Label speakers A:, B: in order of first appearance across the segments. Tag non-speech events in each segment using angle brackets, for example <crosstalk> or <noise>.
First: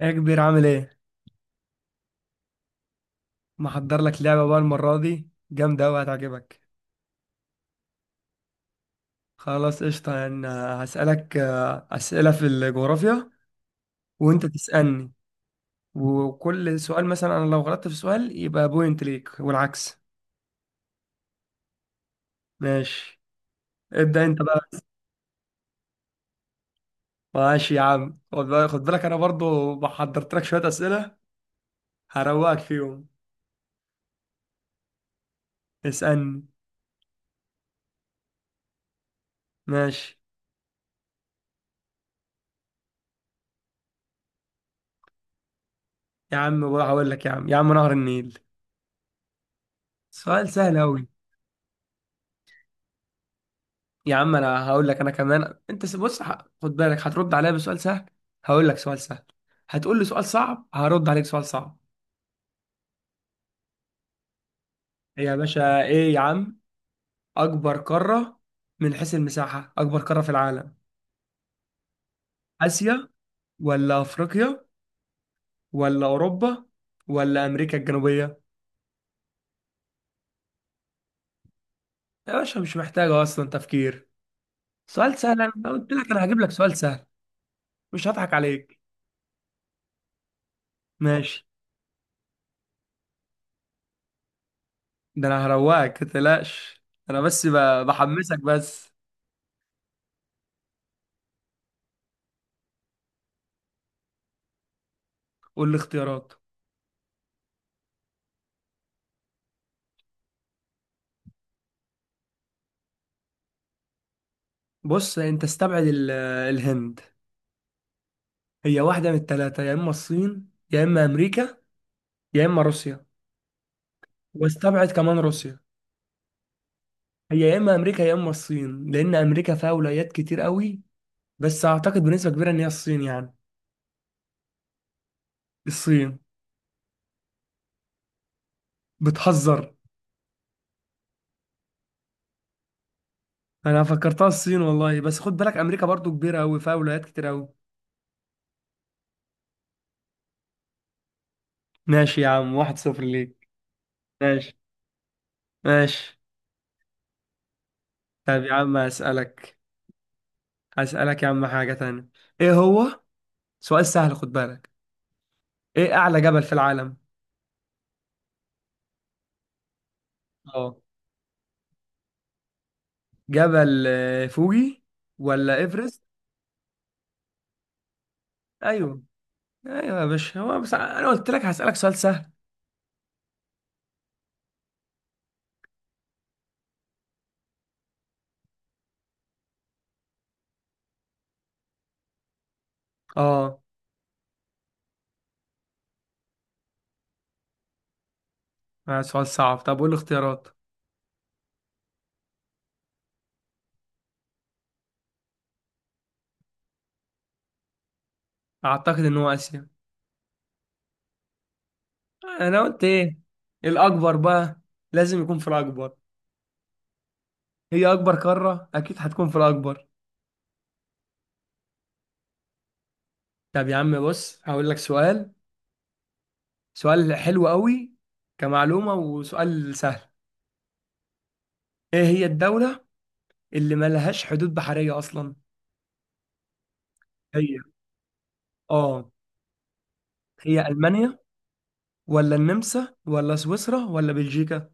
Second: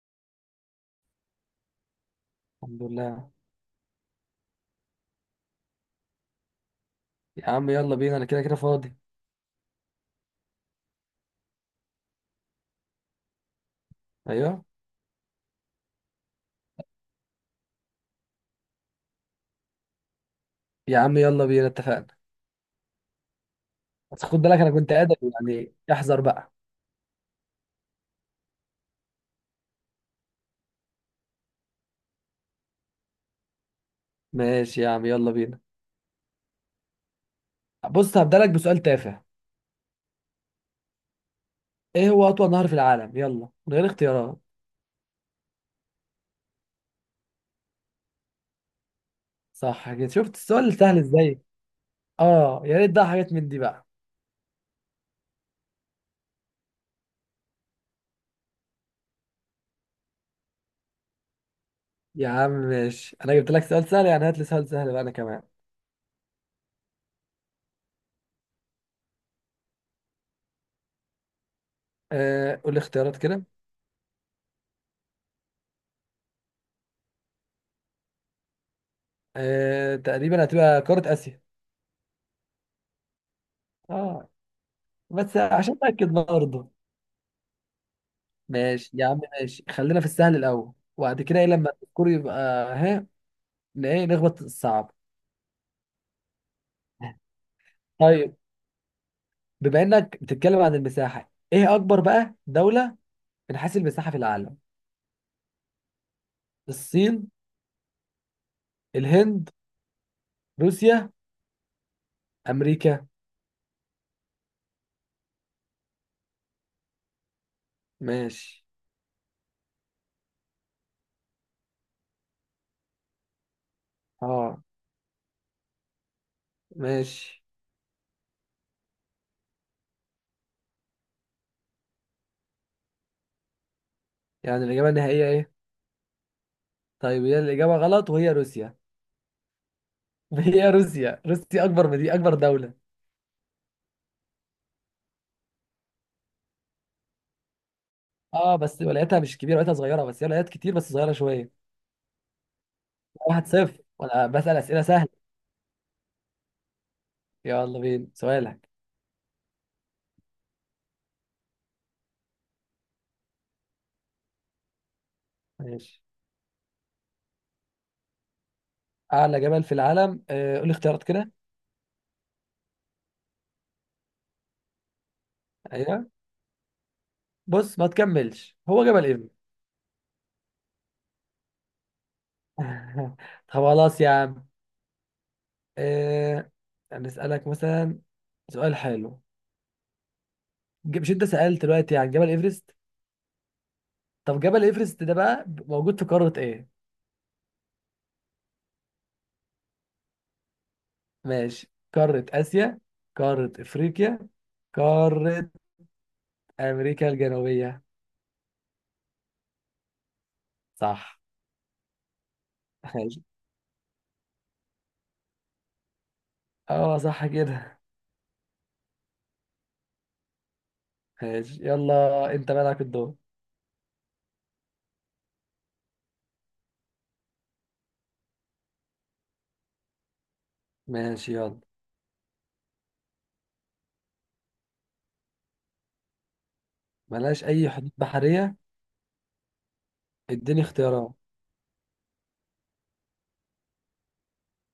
A: ايه يا كبير عامل ايه؟
B: الحمد لله.
A: محضر لك لعبة بقى المرة دي جامدة أوي هتعجبك.
B: يا عم يلا بينا، انا كده كده فاضي.
A: خلاص قشطة. يعني هسألك أسئلة في الجغرافيا وأنت
B: ايوه،
A: تسألني، وكل سؤال مثلا أنا لو غلطت في سؤال يبقى بوينت ليك والعكس.
B: يا عم يلا بينا اتفقنا.
A: ماشي، ابدأ
B: بس خد
A: أنت
B: بالك
A: بقى.
B: انا كنت ادبي، يعني احذر بقى.
A: ماشي يا عم، خد بالك أنا برضو محضرت لك شوية أسئلة هروقك فيهم.
B: ماشي يا عم يلا بينا.
A: اسألني.
B: بص، هبدأ لك بسؤال تافه.
A: ماشي
B: ايه هو اطول نهر في العالم؟ يلا من غير اختيارات.
A: يا عم، بقى هقول لك، يا عم نهر النيل.
B: صح كده، شفت
A: سؤال
B: السؤال
A: سهل
B: سهل
A: أوي.
B: ازاي. اه، يا ريت بقى حاجات من دي بقى.
A: يا عم انا هقول لك انا كمان، خد بالك هترد عليا بسؤال سهل، هقول لك سؤال سهل، هتقول لي سؤال صعب هرد عليك سؤال صعب.
B: يا عم ماشي، انا جبت لك سؤال سهل يعني هات لي سؤال سهل بقى انا
A: يا
B: كمان.
A: باشا ايه يا عم، اكبر قارة من حيث المساحة، اكبر قارة في العالم؟
B: آه، قول لي
A: اسيا،
B: اختيارات كده.
A: ولا افريقيا، ولا اوروبا، ولا امريكا الجنوبية؟
B: آه، تقريبا هتبقى قارة اسيا.
A: يا باشا مش محتاجة اصلا تفكير،
B: اه،
A: سؤال
B: بس
A: سهل، انا
B: عشان
A: قلت
B: اتاكد
A: لك انا هجيب لك
B: برضه.
A: سؤال سهل، مش هضحك عليك.
B: ماشي يا عم ماشي، خلينا في السهل الاول وبعد كده
A: ماشي.
B: ايه لما الكور يبقى. ها. ايه نخبط الصعب.
A: ده انا هروقك متقلقش، انا بس
B: طيب،
A: بحمسك بس.
B: بما انك بتتكلم عن المساحه، ايه اكبر بقى دوله من حيث المساحه في العالم؟
A: قول لي اختيارات.
B: الصين، الهند، روسيا، امريكا.
A: بص انت استبعد الهند.
B: ماشي.
A: هي واحدة من التلاتة، يا اما الصين يا اما امريكا يا اما روسيا.
B: اه.
A: واستبعد كمان روسيا. هي
B: ماشي.
A: يا اما امريكا يا اما الصين، لان امريكا فيها ولايات كتير قوي، بس اعتقد بنسبة كبيرة ان هي الصين يعني.
B: يعني الاجابه النهائيه ايه؟
A: الصين.
B: طيب، هي الاجابه غلط وهي روسيا.
A: بتهزر؟
B: <laughs> هي روسيا، روسيا اكبر من دي، اكبر دوله.
A: انا فكرتها الصين والله، بس خد بالك امريكا برضو كبيرة قوي فيها ولايات كتير قوي.
B: اه، بس ولايتها مش كبيره، ولايتها صغيره بس هي ولايات كتير بس صغيره شويه.
A: ماشي يا عم، واحد صفر
B: واحد
A: ليك.
B: صفر وانا بسال
A: ماشي،
B: اسئله سهله.
A: ماشي.
B: يلا بينا
A: طب يا
B: سؤالك.
A: عم اسألك، اسألك يا عم حاجة تانية. ايه هو؟ سؤال سهل خد بالك. ايه
B: ماشي.
A: اعلى جبل في العالم؟
B: أعلى جبل في العالم. قول لي
A: اه،
B: اختيارات كده.
A: جبل فوجي، ولا ايفرست؟
B: أيوه. بص، ما تكملش، هو
A: ايوه،
B: جبل إيفن.
A: ايوه يا باشا، هو بس انا قلت لك هسألك سؤال سهل.
B: <laughs> طب خلاص يا عم. آه، هنسألك مثلا سؤال حلو. مش أنت سألت دلوقتي عن جبل إيفرست؟
A: اه.
B: طب جبل إيفرست ده بقى موجود في قارة إيه؟
A: سؤال صعب. طب قول الاختيارات.
B: ماشي، قارة آسيا، قارة إفريقيا، قارة أمريكا الجنوبية.
A: اعتقد ان هو اسيا.
B: صح.
A: انا قلت ايه؟
B: ماشي.
A: الاكبر بقى، لازم يكون في الاكبر،
B: أه، صح كده.
A: هي اكبر قارة اكيد هتكون في الاكبر.
B: ماشي، يلا أنت مالك الدور.
A: طب يا عم بص هقول لك سؤال، سؤال حلو قوي، كمعلومة وسؤال سهل.
B: ماشي يلا.
A: ايه هي الدولة اللي ملهاش حدود بحرية اصلا؟
B: ملهاش
A: هي،
B: أي حدود بحرية؟
A: اه،
B: اديني
A: هي
B: اختيارات.
A: المانيا، ولا النمسا، ولا سويسرا، ولا بلجيكا؟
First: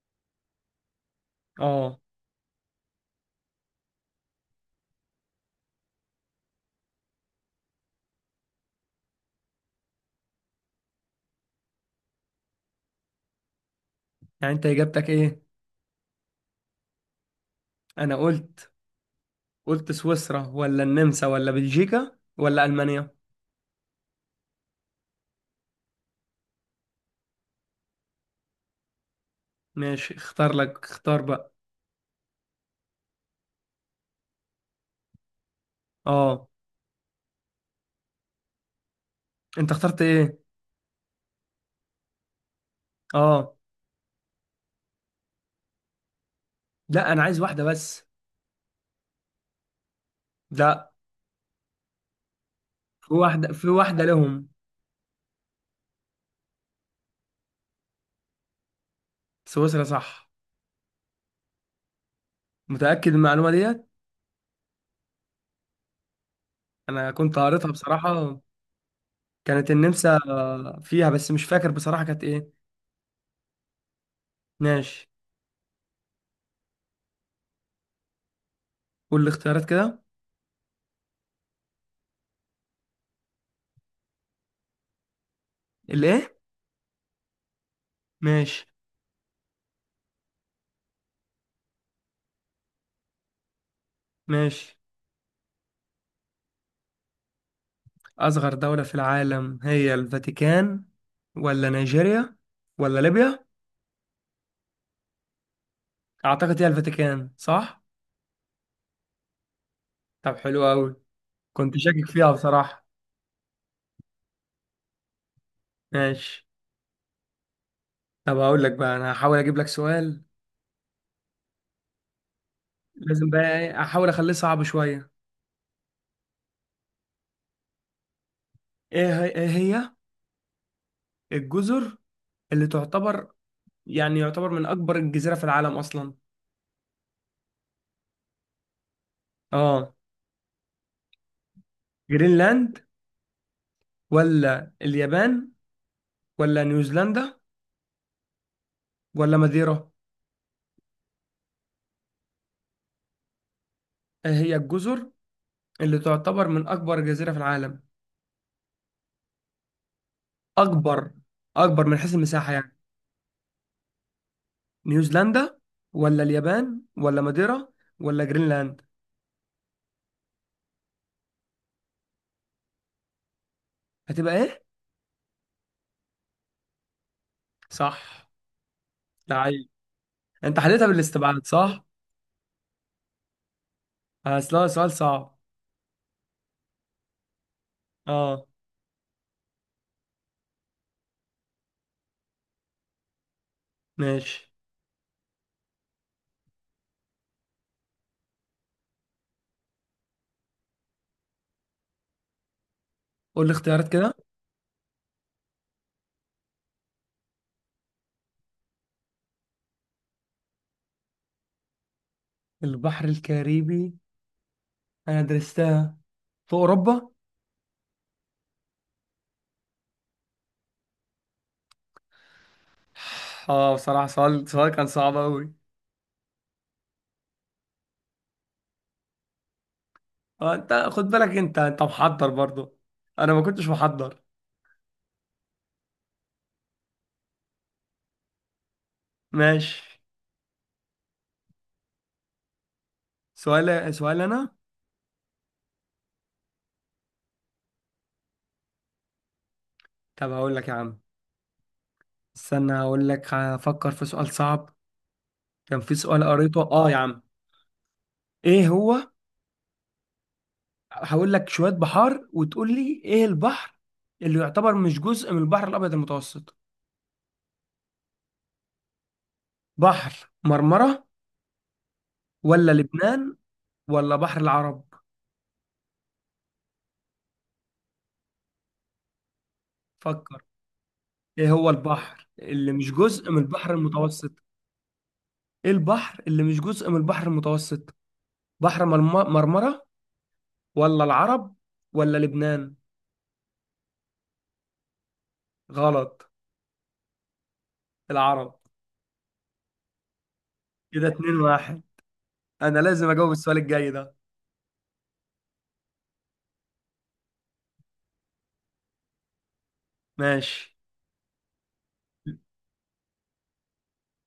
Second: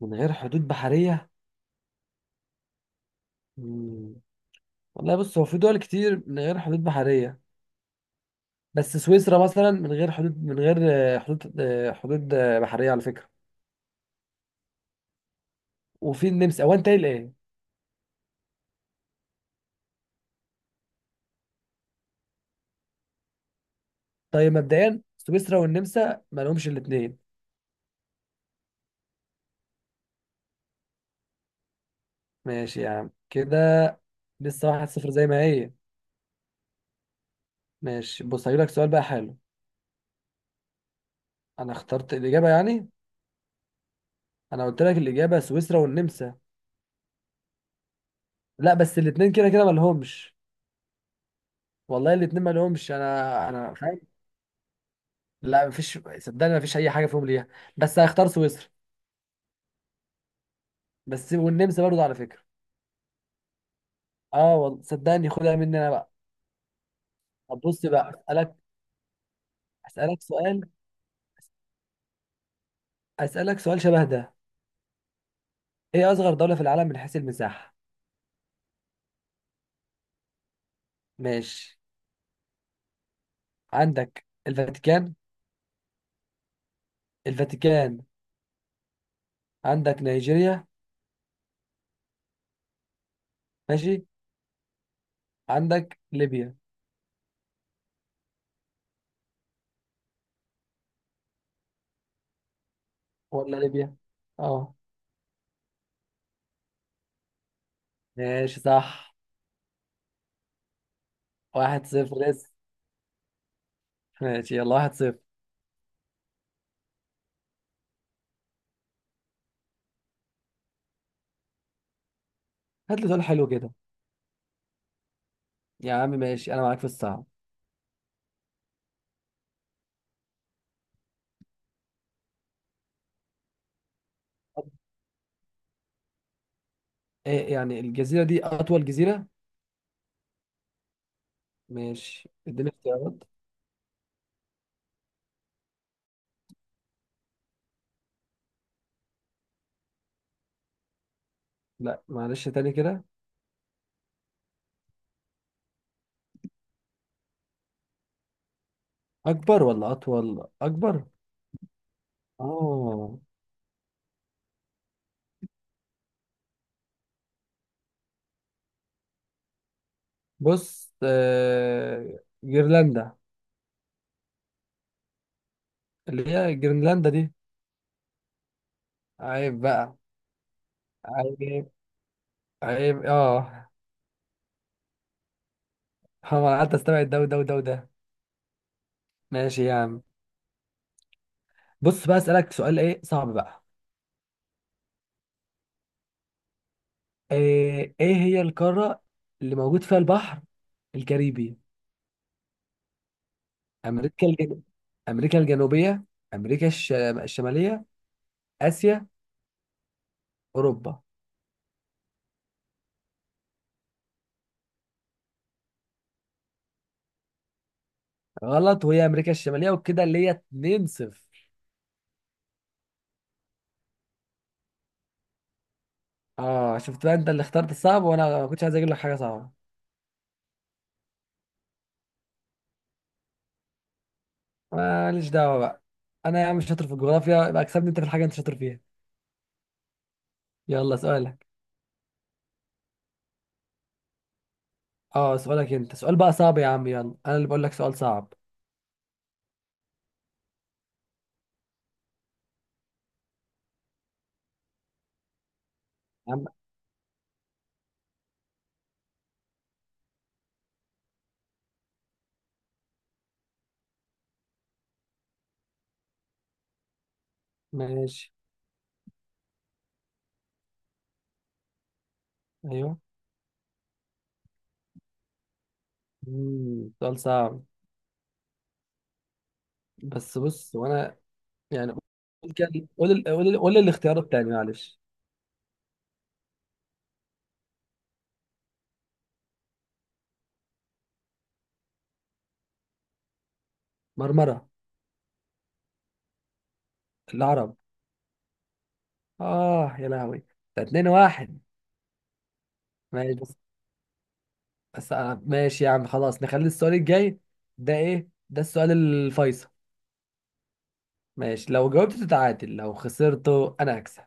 B: من غير حدود بحرية؟
A: اه.
B: مم. والله، بص هو في دول كتير من غير حدود بحرية. بس سويسرا مثلا من غير حدود، من غير حدود حدود بحرية، على فكرة.
A: يعني انت اجابتك ايه؟
B: وفي النمسا هو انت قايل ايه؟
A: انا قلت، قلت سويسرا ولا النمسا ولا بلجيكا ولا المانيا.
B: طيب، مبدئيا سويسرا والنمسا ما لهمش الاتنين.
A: ماشي اختار لك، اختار بقى.
B: ماشي يا عم كده. لسه واحد صفر زي ما هي.
A: اه.
B: ماشي، بص هجيلك سؤال بقى حلو.
A: انت اخترت ايه؟
B: انا اخترت الإجابة يعني.
A: اه.
B: انا قلت لك الإجابة سويسرا والنمسا.
A: لا، انا عايز واحدة بس.
B: لا، بس الاتنين كده كده ما لهمش.
A: لا،
B: والله الاتنين ما لهمش،
A: في
B: انا
A: واحدة، في
B: انا
A: واحدة لهم.
B: لا، مفيش، صدقني مفيش اي حاجه فيهم ليها. بس هختار سويسرا.
A: سويسرا صح.
B: بس والنمسا برضه على فكره.
A: متأكد من المعلومة ديت؟
B: اه والله، صدقني خدها مني انا بقى.
A: انا كنت
B: طب
A: قريتها
B: بص بقى
A: بصراحة.
B: اسالك.
A: كانت النمسا
B: اسالك سؤال.
A: فيها، بس مش فاكر بصراحة كانت ايه.
B: اسالك سؤال شبه ده.
A: ماشي،
B: ايه اصغر دوله في العالم من حيث المساحه؟
A: قول الاختيارات كده.
B: ماشي. عندك الفاتيكان.
A: الايه؟
B: الفاتيكان.
A: ماشي،
B: عندك نيجيريا. ماشي.
A: ماشي.
B: عندك ليبيا.
A: أصغر دولة في العالم هي الفاتيكان، ولا نيجيريا، ولا ليبيا؟
B: ولا ليبيا. اه.
A: أعتقد هي الفاتيكان، صح؟
B: ماشي صح.
A: طب حلو أوي، كنت
B: واحد
A: شاكك
B: صفر
A: فيها
B: لسه.
A: بصراحة.
B: ماشي يلا واحد صفر.
A: ماشي. طب هقول لك بقى أنا هحاول أجيب لك سؤال.
B: هات لي سؤال
A: لازم
B: حلو
A: بقى
B: كده.
A: أحاول أخليه صعب شوية.
B: يا عم ماشي، انا معاك في الصعب.
A: إيه هي الجزر اللي تعتبر، يعني يعتبر من أكبر الجزيرة في العالم أصلا؟
B: ايه يعني، الجزيرة دي أطول جزيرة؟
A: آه،
B: ماشي، اديني
A: جرينلاند،
B: اختيارات.
A: ولا اليابان، ولا نيوزيلندا، ولا ماديرا؟
B: لا، معلش تاني كده.
A: إيه هي الجزر اللي تعتبر من أكبر جزيرة في العالم؟
B: أكبر ولا أطول؟ أكبر.
A: اكبر، اكبر من حيث المساحه يعني.
B: آه.
A: نيوزيلندا، ولا اليابان، ولا ماديرا، ولا جرينلاند؟
B: بص جرينلاندا.
A: هتبقى ايه؟
B: اللي هي جرينلاندا دي.
A: صح.
B: عيب
A: لعيب،
B: بقى.
A: انت حليتها بالاستبعاد
B: عيب.
A: صح.
B: عيب آه. <laughs>
A: اصل هو سؤال صعب.
B: هو أنا قعدت أستبعد ده وده وده وده.
A: اه.
B: ماشي يا عم. بص بقى، أسألك سؤال إيه صعب بقى.
A: ماشي،
B: إيه هي القارة اللي موجود فيها البحر الكاريبي؟
A: قول لي اختيارات كده.
B: أمريكا الجنوبية أمريكا الجنوبية، أمريكا الشمالية، اسيا، اوروبا.
A: البحر الكاريبي انا درستها في اوروبا.
B: غلط وهي امريكا الشماليه، وكده اللي هي 2-0.
A: اه بصراحه، سؤال كان صعب قوي.
B: اه، شفت بقى انت اللي اخترت الصعب وانا ما كنتش عايز اجيب لك حاجه صعبه.
A: اه انت خد بالك، انت محضر برضه، انا ما كنتش محضر.
B: ماليش دعوه بقى. انا يا عم شاطر في الجغرافيا، يبقى اكسبني انت في الحاجه انت شاطر فيها.
A: ماشي.
B: يلا سؤالك.
A: سؤال انا.
B: اه، سؤالك انت سؤال بقى صعب يا عم، يلا انا اللي بقول لك سؤال صعب.
A: طب هقول لك يا عم، استنى هقول لك، هفكر في سؤال صعب. كان في سؤال
B: يا عم
A: قريته، اه يا عم. ايه هو؟ هقول لك شوية بحار وتقول لي ايه البحر اللي يعتبر مش جزء من البحر الابيض المتوسط.
B: ماشي.
A: بحر مرمرة، ولا
B: ايوه.
A: لبنان، ولا بحر العرب؟
B: مم. سؤال صعب. بس
A: فكر.
B: بص وانا
A: ايه هو
B: يعني.
A: البحر
B: قول
A: اللي
B: كده-
A: مش
B: قول ال-
A: جزء من
B: قول ال-
A: البحر
B: قول الاختيار
A: المتوسط؟
B: التاني، معلش.
A: ايه البحر اللي مش جزء من البحر المتوسط؟ بحر مرمرة، ولا العرب، ولا لبنان؟
B: مرمره.
A: غلط.
B: العرب.
A: العرب.
B: اه يا لهوي. ده
A: كده
B: 2
A: اتنين
B: 1
A: واحد، انا لازم اجاوب
B: ماشي.
A: السؤال الجاي ده.
B: بس أنا ماشي يا عم، خلاص نخلي السؤال الجاي. ده إيه؟ ده السؤال الفيصل.
A: ماشي.
B: ماشي، لو جاوبت تتعادل، لو خسرته أنا هكسب.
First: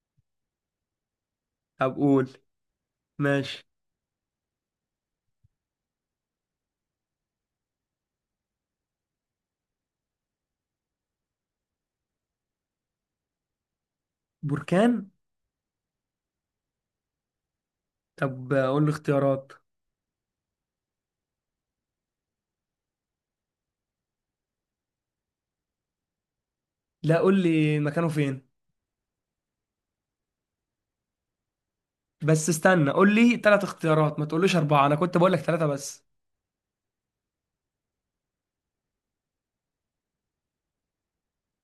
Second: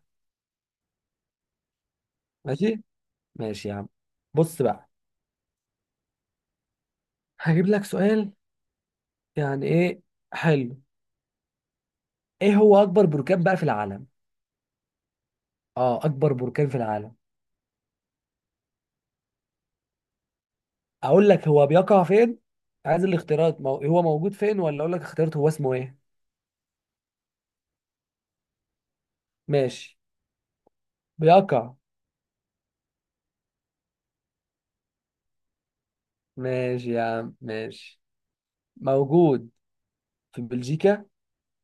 A: طب قول.
B: ماشي.
A: ماشي.
B: ماشي يا عم. بص بقى، هجيب لك سؤال يعني إيه حلو. إيه هو أكبر بركان بقى في العالم؟
A: بركان.
B: آه، أكبر بركان في العالم.
A: طب قول لي اختيارات.
B: أقول لك هو بيقع فين؟ عايز الاختيارات، هو موجود فين ولا أقول لك اختيارات هو اسمه إيه؟
A: لا، قول لي مكانه فين.
B: ماشي. بيقع.
A: بس استنى، قول لي ثلاث اختيارات ما تقوليش أربعة، أنا كنت بقول لك ثلاثة بس.
B: ماشي يا عم ماشي. موجود في بلجيكا،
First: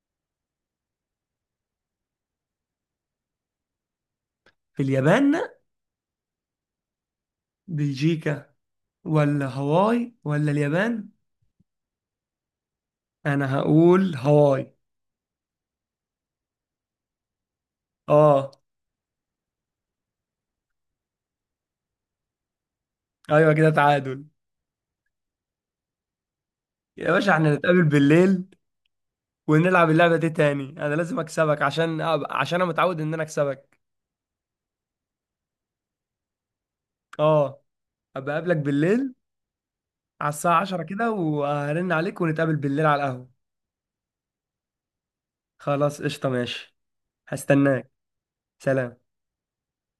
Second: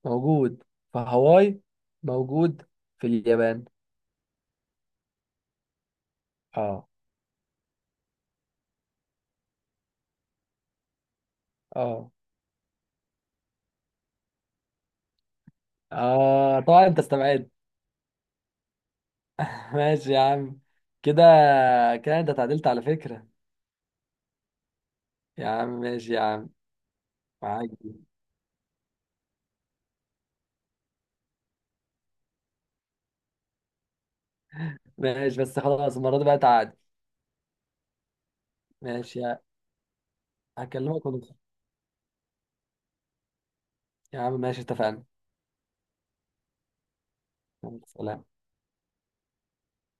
B: موجود في هاواي، موجود في اليابان.
A: في اليابان.
B: اه.
A: بلجيكا ولا هواي ولا اليابان؟
B: اه.
A: أنا هقول هواي.
B: اه، طبعا انت استبعدت.
A: آه.
B: <laughs> ماشي يا عم. كده. كده انت تعادلت على فكرة.
A: أيوة كده تعادل.
B: يا عم ماشي يا عم.
A: يا باشا احنا
B: معاك
A: نتقابل
B: دي.
A: بالليل ونلعب اللعبة دي تاني، أنا لازم أكسبك عشان، عشان أنا متعود إن أنا أكسبك.
B: ماشي بس خلاص، المرة دي بقى تعادل.
A: آه. أبقى أقابلك بالليل
B: ماشي.
A: على الساعة 10
B: هكلمك
A: كده
B: ونخرج.
A: وهرن عليك، ونتقابل بالليل على القهوة.
B: يا عم ماشي، اتفقنا.
A: خلاص قشطة، ماشي.
B: يلا،
A: هستناك.
B: سلام.
A: سلام.